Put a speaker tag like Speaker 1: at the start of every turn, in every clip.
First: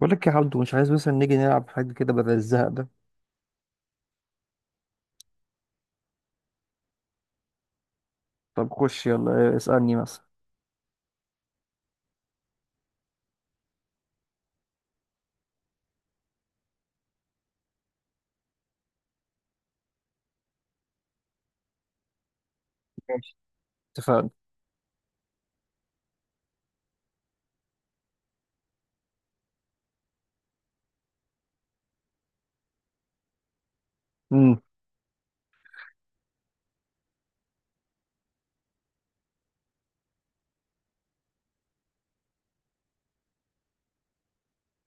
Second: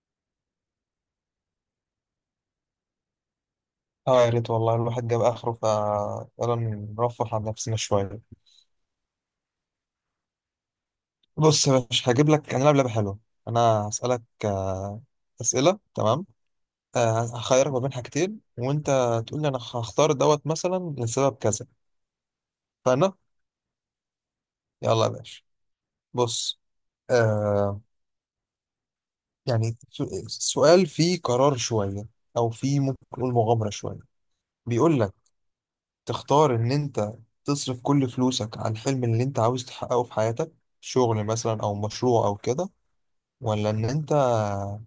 Speaker 1: بقول لك يا عبدو، مش عايز مثلا نيجي نلعب حاجة كده بدل الزهق ده.
Speaker 2: اه، يا ريت والله الواحد جاب اخره فيلا. نرفه عن نفسنا شويه.
Speaker 1: طب خش يلا اسألني مثلا.
Speaker 2: بص يا باشا، هجيب لك انا لعب لعبه حلوه. انا هسالك اسئله، تمام؟ هخيرك ما بين حاجتين، وانت تقول لي انا هختار دوت مثلا لسبب كذا. فانا
Speaker 1: ماشي، اتفقنا.
Speaker 2: يلا يا باشا. بص. آه يعني سؤال فيه قرار شويه، او فيه ممكن نقول مغامره شويه.
Speaker 1: امم
Speaker 2: بيقول لك تختار ان انت تصرف كل فلوسك على الحلم اللي انت عاوز تحققه في حياتك، شغل مثلا او مشروع او كده، ولا ان انت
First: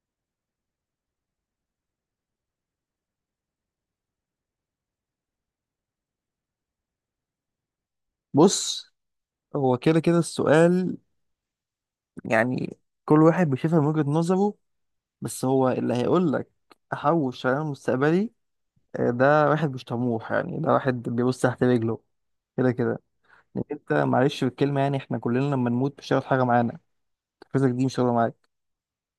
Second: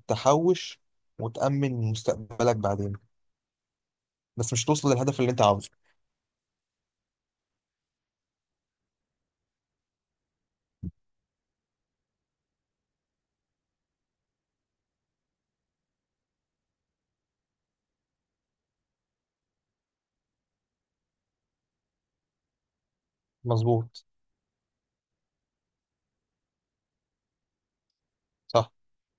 Speaker 2: تحوش وتأمن مستقبلك بعدين، بس مش توصل للهدف اللي انت عاوزه.
Speaker 1: بص، هو كده كده السؤال. يعني كل واحد بيشوفها من وجهة نظره، بس هو اللي هيقول لك احوش على مستقبلي. آه، ده واحد مش طموح، يعني ده واحد بيبص تحت رجله كده كده. لأن انت
Speaker 2: مظبوط.
Speaker 1: معلش بالكلمة، يعني احنا كلنا لما نموت مش هياخد حاجة معانا. فلوسك دي مش هتاخدها معاك،
Speaker 2: صح،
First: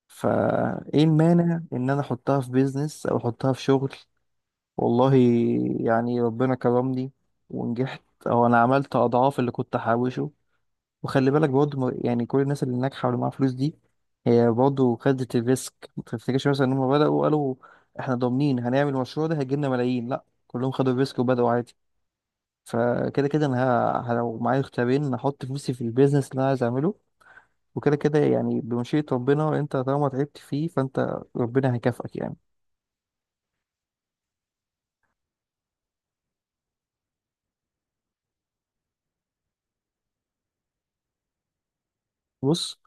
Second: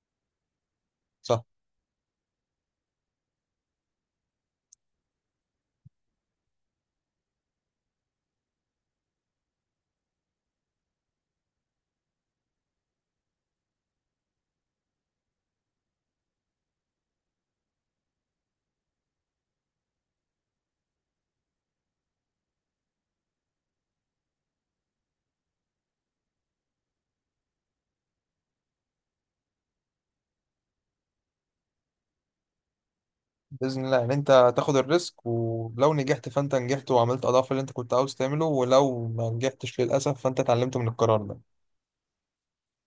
Speaker 1: فايه
Speaker 2: صح.
Speaker 1: المانع ان انا احطها في بيزنس او احطها في شغل. والله يعني ربنا كرمني ونجحت، او انا عملت اضعاف اللي كنت حوشه. وخلي بالك برضه يعني كل الناس اللي ناجحه واللي معاها فلوس دي، هي برضه خدت الريسك. ما تفتكرش مثلا ان هم بداوا قالوا احنا ضامنين هنعمل المشروع ده هيجي لنا ملايين. لا، كلهم خدوا الريسك وبداوا عادي. فكده كده انا لو معايا اختيارين هحط فلوسي في البيزنس اللي انا عايز اعمله. وكده كده يعني بمشيئة ربنا، انت طالما تعبت فيه فانت ربنا هيكافئك يعني.
Speaker 2: بإذن الله ان انت تاخد الريسك، ولو نجحت فانت نجحت وعملت اضعاف اللي انت كنت عاوز تعمله، ولو ما نجحتش للأسف فانت اتعلمت من القرار ده.
Speaker 1: بص،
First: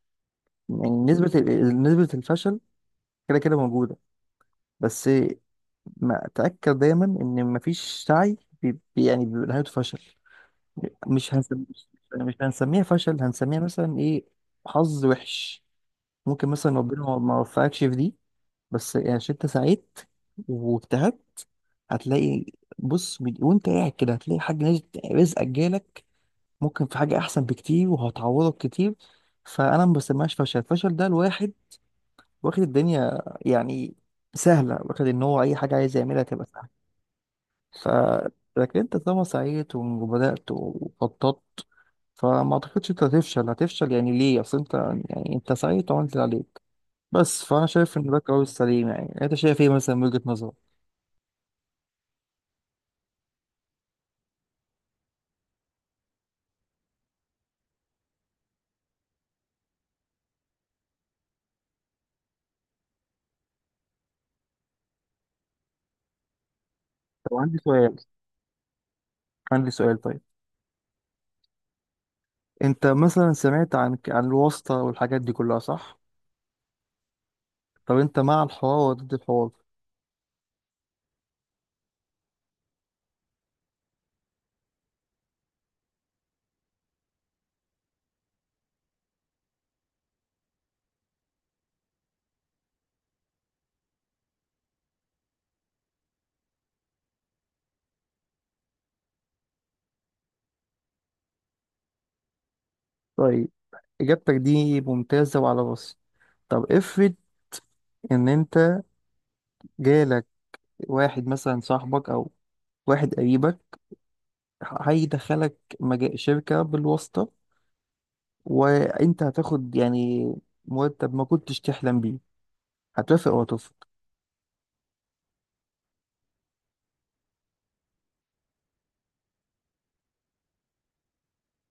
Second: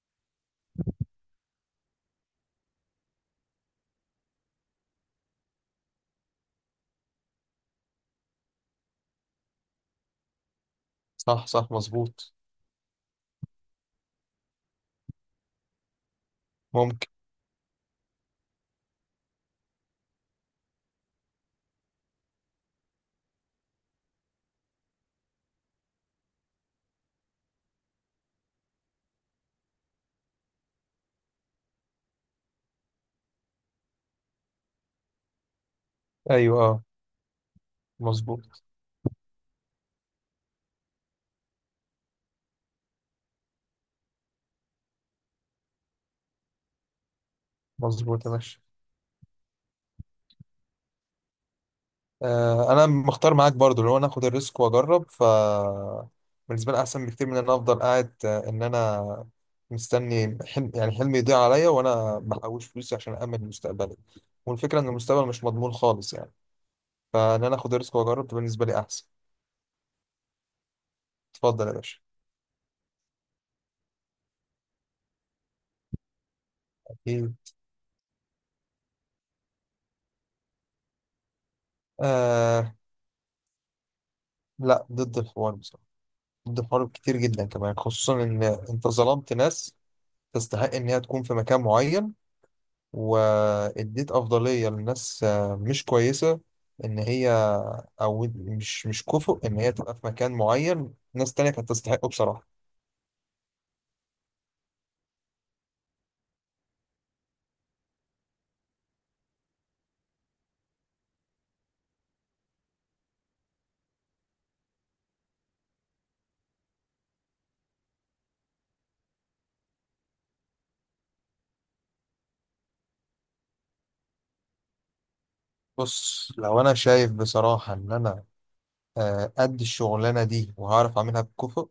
Speaker 1: يعني نسبة الفشل كده كده موجودة، بس ما تأكد دايما ان مفيش سعي يعني بيبقى نهايته فشل. مش
Speaker 2: صح،
Speaker 1: هنسميه،
Speaker 2: صح،
Speaker 1: مش يعني
Speaker 2: مظبوط.
Speaker 1: مش هنسميها فشل، هنسميها مثلا ايه؟ حظ وحش. ممكن مثلا ربنا
Speaker 2: ممكن.
Speaker 1: ما وفقكش في دي، بس يعني عشان انت سعيت واجتهدت هتلاقي. وانت قاعد كده هتلاقي حاجة نزلت رزقك جالك. ممكن في حاجة أحسن بكتير وهتعوضك كتير. فأنا ما بسميهاش فشل. الفشل ده الواحد واخد الدنيا يعني سهلة، واخد إن هو أي حاجة عايز يعملها تبقى
Speaker 2: ايوه،
Speaker 1: سهلة.
Speaker 2: اه. مظبوط
Speaker 1: فلكن انت طالما سعيت وبدأت وخططت، فما اعتقدش انت هتفشل. هتفشل يعني ليه؟ اصل انت يعني انت سعيت وعملت اللي عليك. بس، فانا شايف ان ده
Speaker 2: مظبوط يا
Speaker 1: القرار
Speaker 2: باشا.
Speaker 1: السليم. يعني انت شايف ايه مثلا من وجهة نظرك؟
Speaker 2: انا مختار معاك برضو اللي هو ناخد الريسك واجرب. بالنسبه لي احسن بكتير من ان انا افضل قاعد، ان انا مستني حلم، يعني حلمي يضيع عليا وانا بحوش فلوسي عشان امن مستقبلي. والفكره ان المستقبل مش مضمون خالص يعني.
Speaker 1: طب
Speaker 2: فان انا
Speaker 1: عندي
Speaker 2: اخد
Speaker 1: سؤال،
Speaker 2: الريسك واجرب ده بالنسبه لي احسن.
Speaker 1: عندي سؤال طيب.
Speaker 2: اتفضل يا باشا.
Speaker 1: انت مثلا سمعت عن الواسطة والحاجات دي كلها، صح؟
Speaker 2: ايه.
Speaker 1: طب انت مع الحوار ولا ضد الحوار؟
Speaker 2: آه، لا ضد الحوار بصراحه. ضد الحوار كتير جدا كمان، خصوصا ان انت ظلمت ناس تستحق ان هي تكون في مكان معين، واديت افضليه لناس مش كويسه، ان هي او مش كفؤ ان هي تبقى في مكان معين، ناس تانية كانت تستحقه بصراحه.
Speaker 1: طيب، اجابتك دي ممتازة وعلى راسي. طب افرض ان انت جالك واحد مثلا صاحبك او واحد قريبك هيدخلك شركة بالواسطة، وانت هتاخد يعني مرتب ما كنتش تحلم بيه. هتوافق ولا ترفض؟
Speaker 2: بص لو انا شايف بصراحه ان انا قد الشغلانه دي وهعرف اعملها بكفؤ،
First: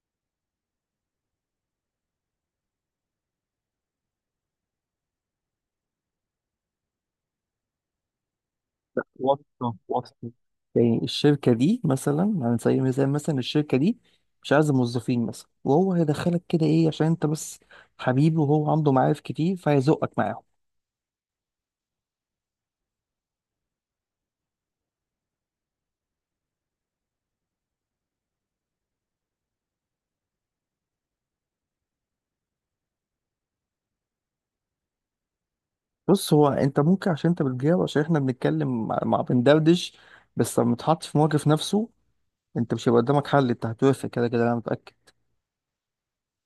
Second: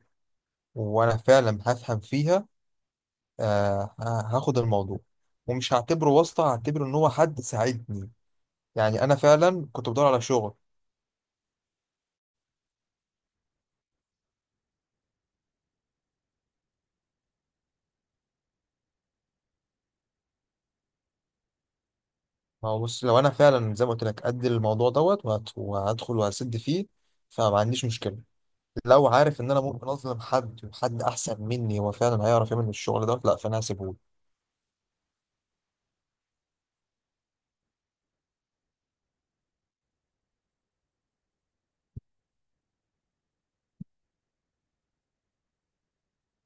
Speaker 2: وانا فعلا هفهم فيها. هاخد الموضوع ومش هعتبره واسطه، هعتبره ان هو حد ساعدني.
Speaker 1: لا،
Speaker 2: يعني انا فعلا
Speaker 1: واسطة
Speaker 2: كنت بدور على
Speaker 1: واسطة.
Speaker 2: شغل.
Speaker 1: يعني الشركة دي مثلا، على سبيل المثال مثلا الشركة دي مش عايزة موظفين مثلا، وهو هيدخلك كده ايه عشان انت بس حبيبي، وهو عنده معارف كتير فهيزقك معاهم.
Speaker 2: ما هو بص، لو انا فعلا زي ما قلت لك قد الموضوع دوت وهدخل وهسد فيه، فما عنديش مشكله. لو عارف ان انا ممكن اظلم حد، وحد احسن مني هو فعلا هيعرف يعمل الشغل ده، لا فانا هسيبهوله.
Speaker 1: بص، هو انت ممكن عشان انت بتجاوب، عشان احنا بنتكلم مع بندردش. بس لما تحط في موقف نفسه انت مش هيبقى قدامك حل، انت هتوافق كده كده انا متأكد.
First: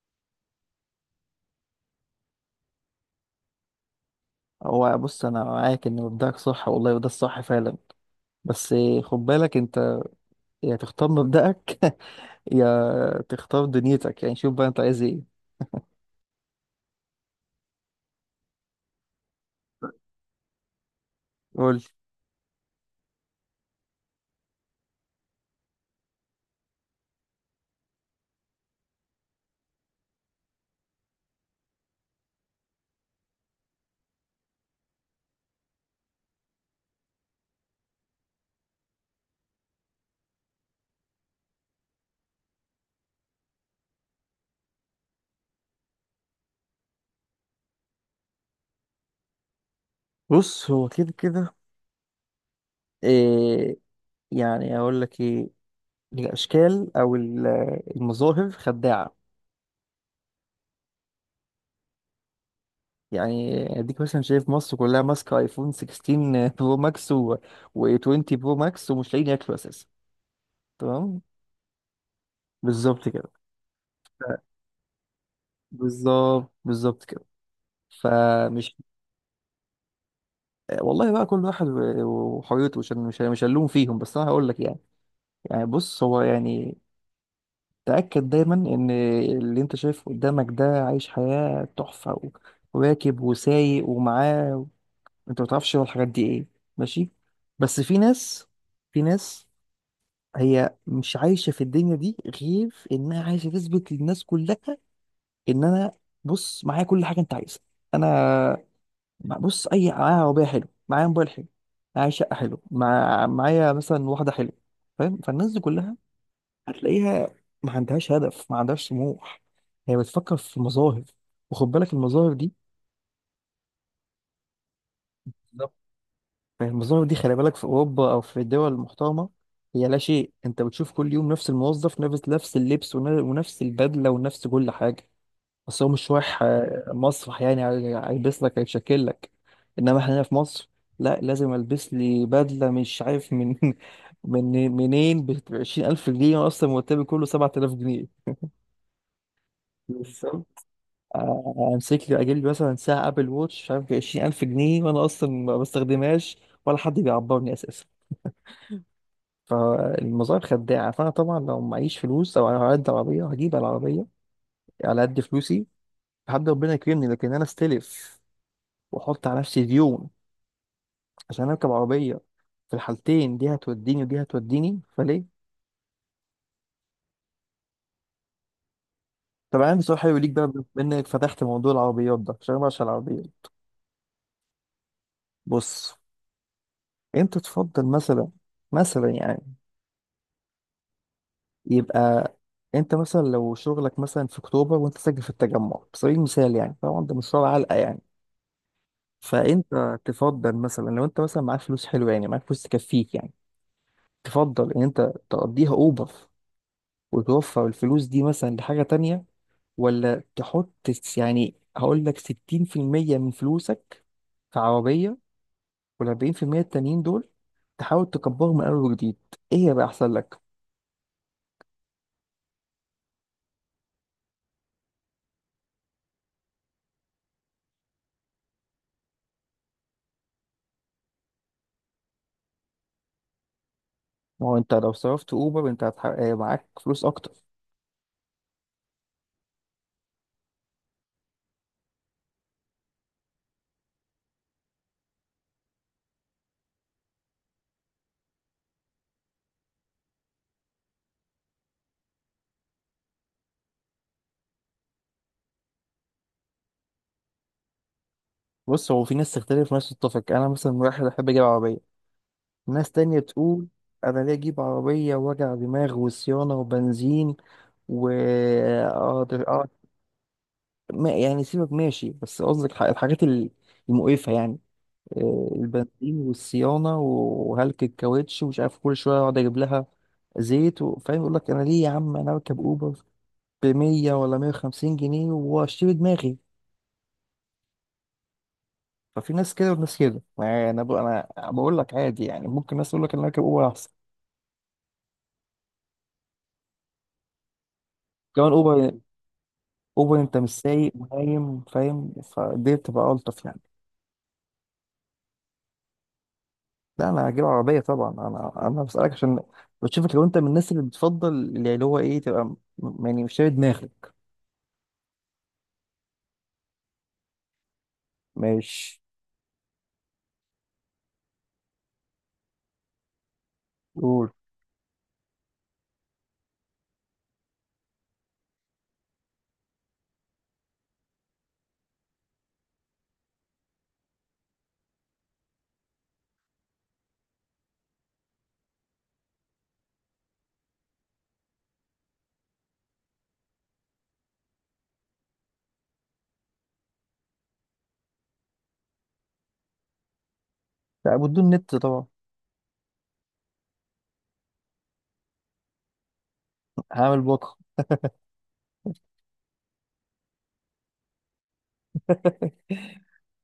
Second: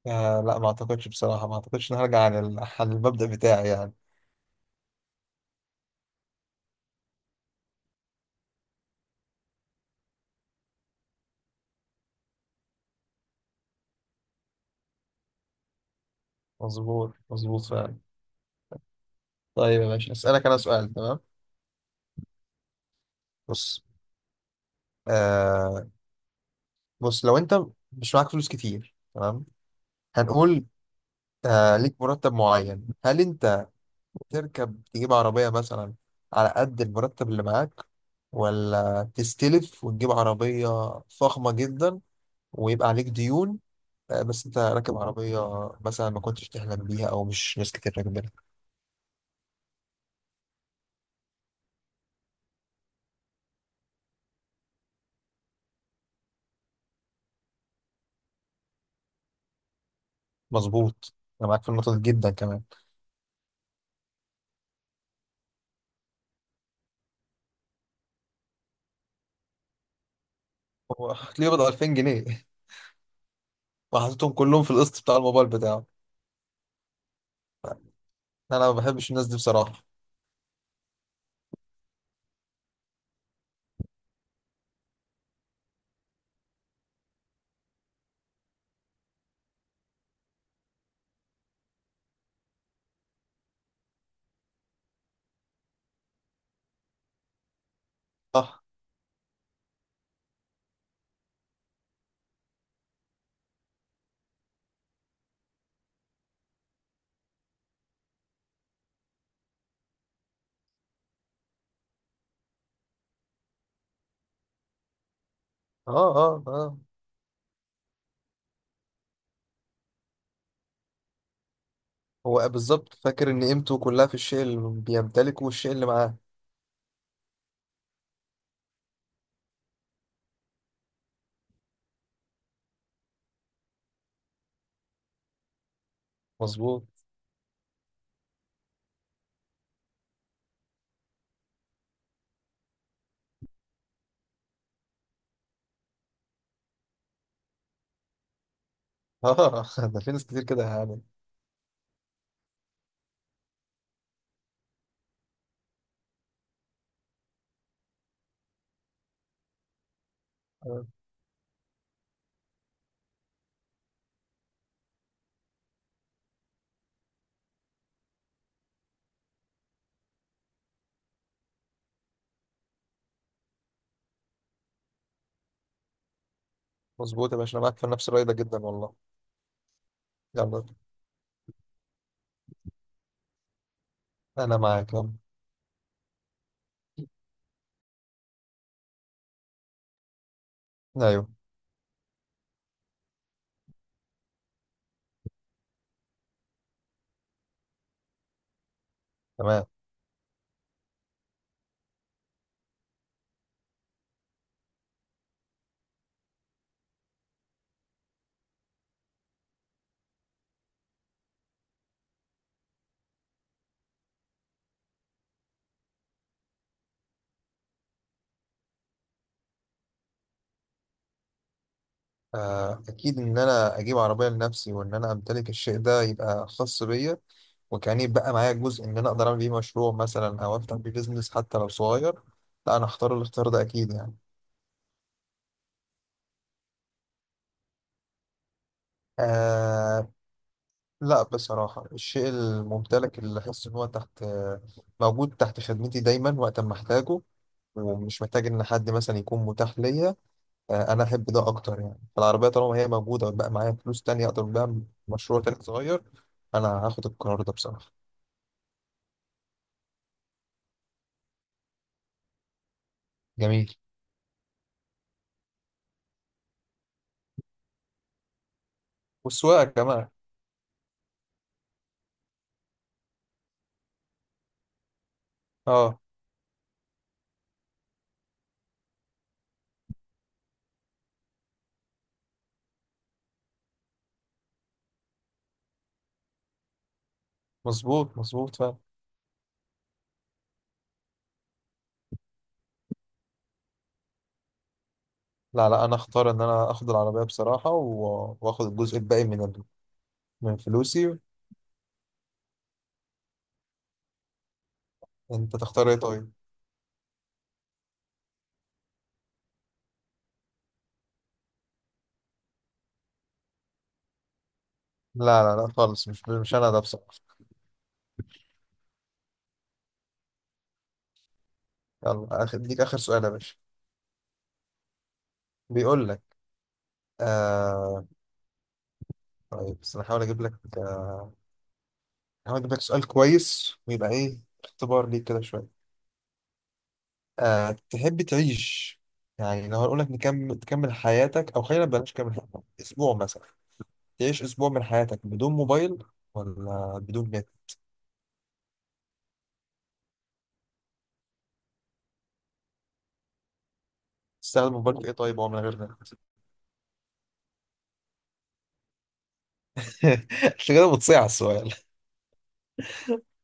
Speaker 2: آه، لا ما اعتقدش بصراحه، ما اعتقدش ان هرجع عن عن المبدأ بتاعي يعني.
Speaker 1: هو بص، انا معاك ان مبدأك صح والله، وده الصح فعلا. بس خد بالك انت، يا تختار مبدأك يا تختار دنيتك. يعني شوف بقى انت عايز ايه.
Speaker 2: مظبوط مظبوط فعلا. طيب يا باشا، اسالك انا سؤال، تمام؟
Speaker 1: قول.
Speaker 2: بص آه بص لو انت مش معاك فلوس كتير، تمام، هنقول ليك مرتب معين، هل انت تركب تجيب عربيه مثلا على قد المرتب اللي معاك، ولا تستلف وتجيب عربيه فخمه جدا ويبقى عليك ديون، بس انت راكب عربية مثلا ما كنتش تحلم بيها او مش ناس كتير راكبينها؟
Speaker 1: بص، هو كده كده إيه، يعني اقول لك ايه. الاشكال او ال- المظاهر خداعة.
Speaker 2: مظبوط، انا معاك في النقطة دي جدا كمان.
Speaker 1: يعني اديك مثلا شايف مصر كلها ماسكه ايفون 16 برو ماكس و20 برو ماكس ومش لاقيين ياكلوا اساسا،
Speaker 2: هو
Speaker 1: تمام.
Speaker 2: هتلاقيه بضع 2000 جنيه
Speaker 1: بالظبط كده.
Speaker 2: وحطيتهم كلهم في القسط بتاع الموبايل بتاعه.
Speaker 1: بالظبط بالظبط كده.
Speaker 2: انا ما
Speaker 1: فمش،
Speaker 2: بحبش الناس دي بصراحة.
Speaker 1: والله بقى كل واحد وحريته، مش هلوم فيهم، بس انا هقول لك يعني، يعني بص هو يعني تأكد دايما ان اللي انت شايفه قدامك ده عايش حياة تحفة وراكب وسايق ومعاه، انت ما تعرفش هو الحاجات دي ايه. ماشي، بس في ناس،
Speaker 2: صح.
Speaker 1: في ناس هي مش عايشة في الدنيا دي غير انها عايشة تثبت للناس كلها ان انا بص معايا كل حاجة انت عايزها. انا بص، اي معايا عربيه حلو، معايا موبايل حلو، معايا شقه حلو، معايا مثلا واحده حلوه، فاهم؟ فالناس دي
Speaker 2: اه،
Speaker 1: كلها
Speaker 2: اه، اه.
Speaker 1: هتلاقيها ما عندهاش هدف، ما عندهاش طموح. هي بتفكر في مظاهر. وخد بالك المظاهر
Speaker 2: هو
Speaker 1: دي
Speaker 2: بالظبط فاكر ان قيمته كلها في الشيء اللي بيمتلكه والشيء
Speaker 1: بالظبط.
Speaker 2: اللي معاه.
Speaker 1: المظاهر دي خلي بالك في اوروبا او في الدول المحترمه هي لا شيء. انت بتشوف كل يوم نفس الموظف، نفس اللبس ونفس البدله ونفس كل حاجه، بس هو مش رايح آه،
Speaker 2: مظبوط.
Speaker 1: مسرح يعني هيلبس لك هيشكل لك. انما احنا هنا في مصر لا، لازم البس لي بدله مش عارف من من منين ب 20000 جنيه، وانا اصلا مرتبي كله 7000 جنيه.
Speaker 2: اه ده في ناس كتير كده
Speaker 1: بالظبط.
Speaker 2: يعني.
Speaker 1: آه، امسك لي اجيب لي مثلا ساعه ابل ووتش مش عارف ب 20000 جنيه وانا اصلا ما بستخدمهاش ولا حد بيعبرني اساسا. فالمظاهر
Speaker 2: آه،
Speaker 1: خداعه. فانا طبعا لو معيش فلوس او على قد عربيه هجيب العربيه على قد فلوسي لحد ربنا يكرمني، لكن انا استلف واحط على نفسي ديون عشان اركب عربيه؟ في الحالتين دي هتوديني ودي هتوديني فليه؟
Speaker 2: مظبوط يا باشا، انا معاك في نفس الرأي ده جدا والله.
Speaker 1: طب انا عندي سؤال حلو ليك بقى
Speaker 2: يلا،
Speaker 1: بما انك فتحت موضوع العربيات ده، عشان انا بعشق العربيات.
Speaker 2: انا معاك، يلا.
Speaker 1: بص انت تفضل مثلا، مثلا يعني،
Speaker 2: ايوه،
Speaker 1: يبقى انت مثلا لو شغلك مثلا في اكتوبر وانت ساكن في التجمع على سبيل المثال، يعني طبعا ده مشوار علقه يعني،
Speaker 2: تمام.
Speaker 1: فانت تفضل مثلا لو انت مثلا معاك فلوس حلوه يعني، معاك فلوس تكفيك يعني، تفضل ان انت تقضيها اوبر وتوفر الفلوس دي مثلا لحاجه تانية، ولا تحط يعني هقول لك 60% من فلوسك في عربية، وال40% التانيين دول تحاول تكبرهم من أول وجديد؟ إيه هيبقى أحسن لك؟
Speaker 2: آه، أكيد إن أنا أجيب عربية لنفسي وإن أنا أمتلك الشيء ده يبقى خاص بيا، وكأني يبقى معايا جزء إن أنا أقدر أعمل بيه مشروع مثلا أو أفتح بيه بيزنس حتى لو صغير. لا، أنا هختار الاختيار ده أكيد يعني.
Speaker 1: ما هو أنت لو صرفت أوبر أنت آه، معاك فلوس أكتر.
Speaker 2: آه، لا بصراحة الشيء الممتلك اللي أحس إن هو تحت، موجود تحت خدمتي دايما وقت ما أحتاجه، ومش محتاج إن حد مثلا يكون متاح ليا. أنا أحب ده أكتر يعني. فالعربية طالما هي موجودة ويبقى معايا فلوس تانية أقدر بقى مشروع تاني صغير. أنا هاخد القرار ده بصراحة.
Speaker 1: بص، هو في ناس تختلف وناس تتفق. أنا مثلا واحد أحب أجيب عربية، ناس تانية
Speaker 2: جميل.
Speaker 1: تقول أنا ليه أجيب عربية وجع دماغ وصيانة وبنزين و
Speaker 2: والسواقة
Speaker 1: آه
Speaker 2: كمان.
Speaker 1: يعني سيبك ماشي، بس قصدك الحاجات المقرفة يعني، آه،
Speaker 2: اه،
Speaker 1: البنزين والصيانة وهلك الكاوتش ومش عارف كل شوية اقعد اجيب لها زيت فاهم؟ يقول لك انا ليه يا عم انا اركب اوبر ب 100 ولا 150 جنيه واشتري دماغي.
Speaker 2: مظبوط مظبوط فعلا.
Speaker 1: ففي ناس كده وناس كده. ما انا انا بقول لك عادي يعني، ممكن ناس تقول لك انا اركب اوبر احسن،
Speaker 2: لا، لا، انا اختار ان انا اخد العربية بصراحة
Speaker 1: كمان
Speaker 2: واخد الجزء
Speaker 1: اوبر
Speaker 2: الباقي من
Speaker 1: اوبر، انت
Speaker 2: من
Speaker 1: مش سايق
Speaker 2: فلوسي.
Speaker 1: ونايم فاهم؟ فدي بتبقى الطف يعني.
Speaker 2: انت تختار ايه طيب؟
Speaker 1: لا، انا هجيب عربيه طبعا. انا بسالك عشان بشوفك لو انت من الناس اللي بتفضل يعني، اللي هو ايه، تبقى يعني مش شايل دماغك.
Speaker 2: لا، لا، لا، خالص. مش انا ده بصراحة.
Speaker 1: ماشي.
Speaker 2: يلا ديك اخر سؤال يا باشا.
Speaker 1: قول.
Speaker 2: بيقول لك آه... طيب، بس انا هحاول اجيب لك سؤال كويس ويبقى ايه اختبار ليك كده شوية. تحب تعيش، يعني لو هقول لك تكمل حياتك، او خلينا بلاش، كمل حياتك اسبوع مثلا، تعيش اسبوع من حياتك بدون موبايل، ولا بدون نت؟
Speaker 1: لا، بدون نت طبعا.
Speaker 2: تستخدم موبايل في ايه طيب هو من غير نت؟
Speaker 1: هعمل بكره.
Speaker 2: مش كده بتصيع السؤال.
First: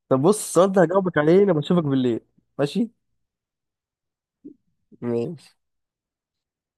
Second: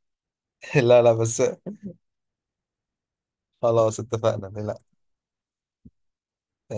Speaker 1: طب بص، السؤال ده
Speaker 2: لا، لا،
Speaker 1: هجاوبك عليه
Speaker 2: بس.
Speaker 1: لما اشوفك بالليل. ماشي.
Speaker 2: خلاص، اتفقنا. لا.
Speaker 1: ماشي.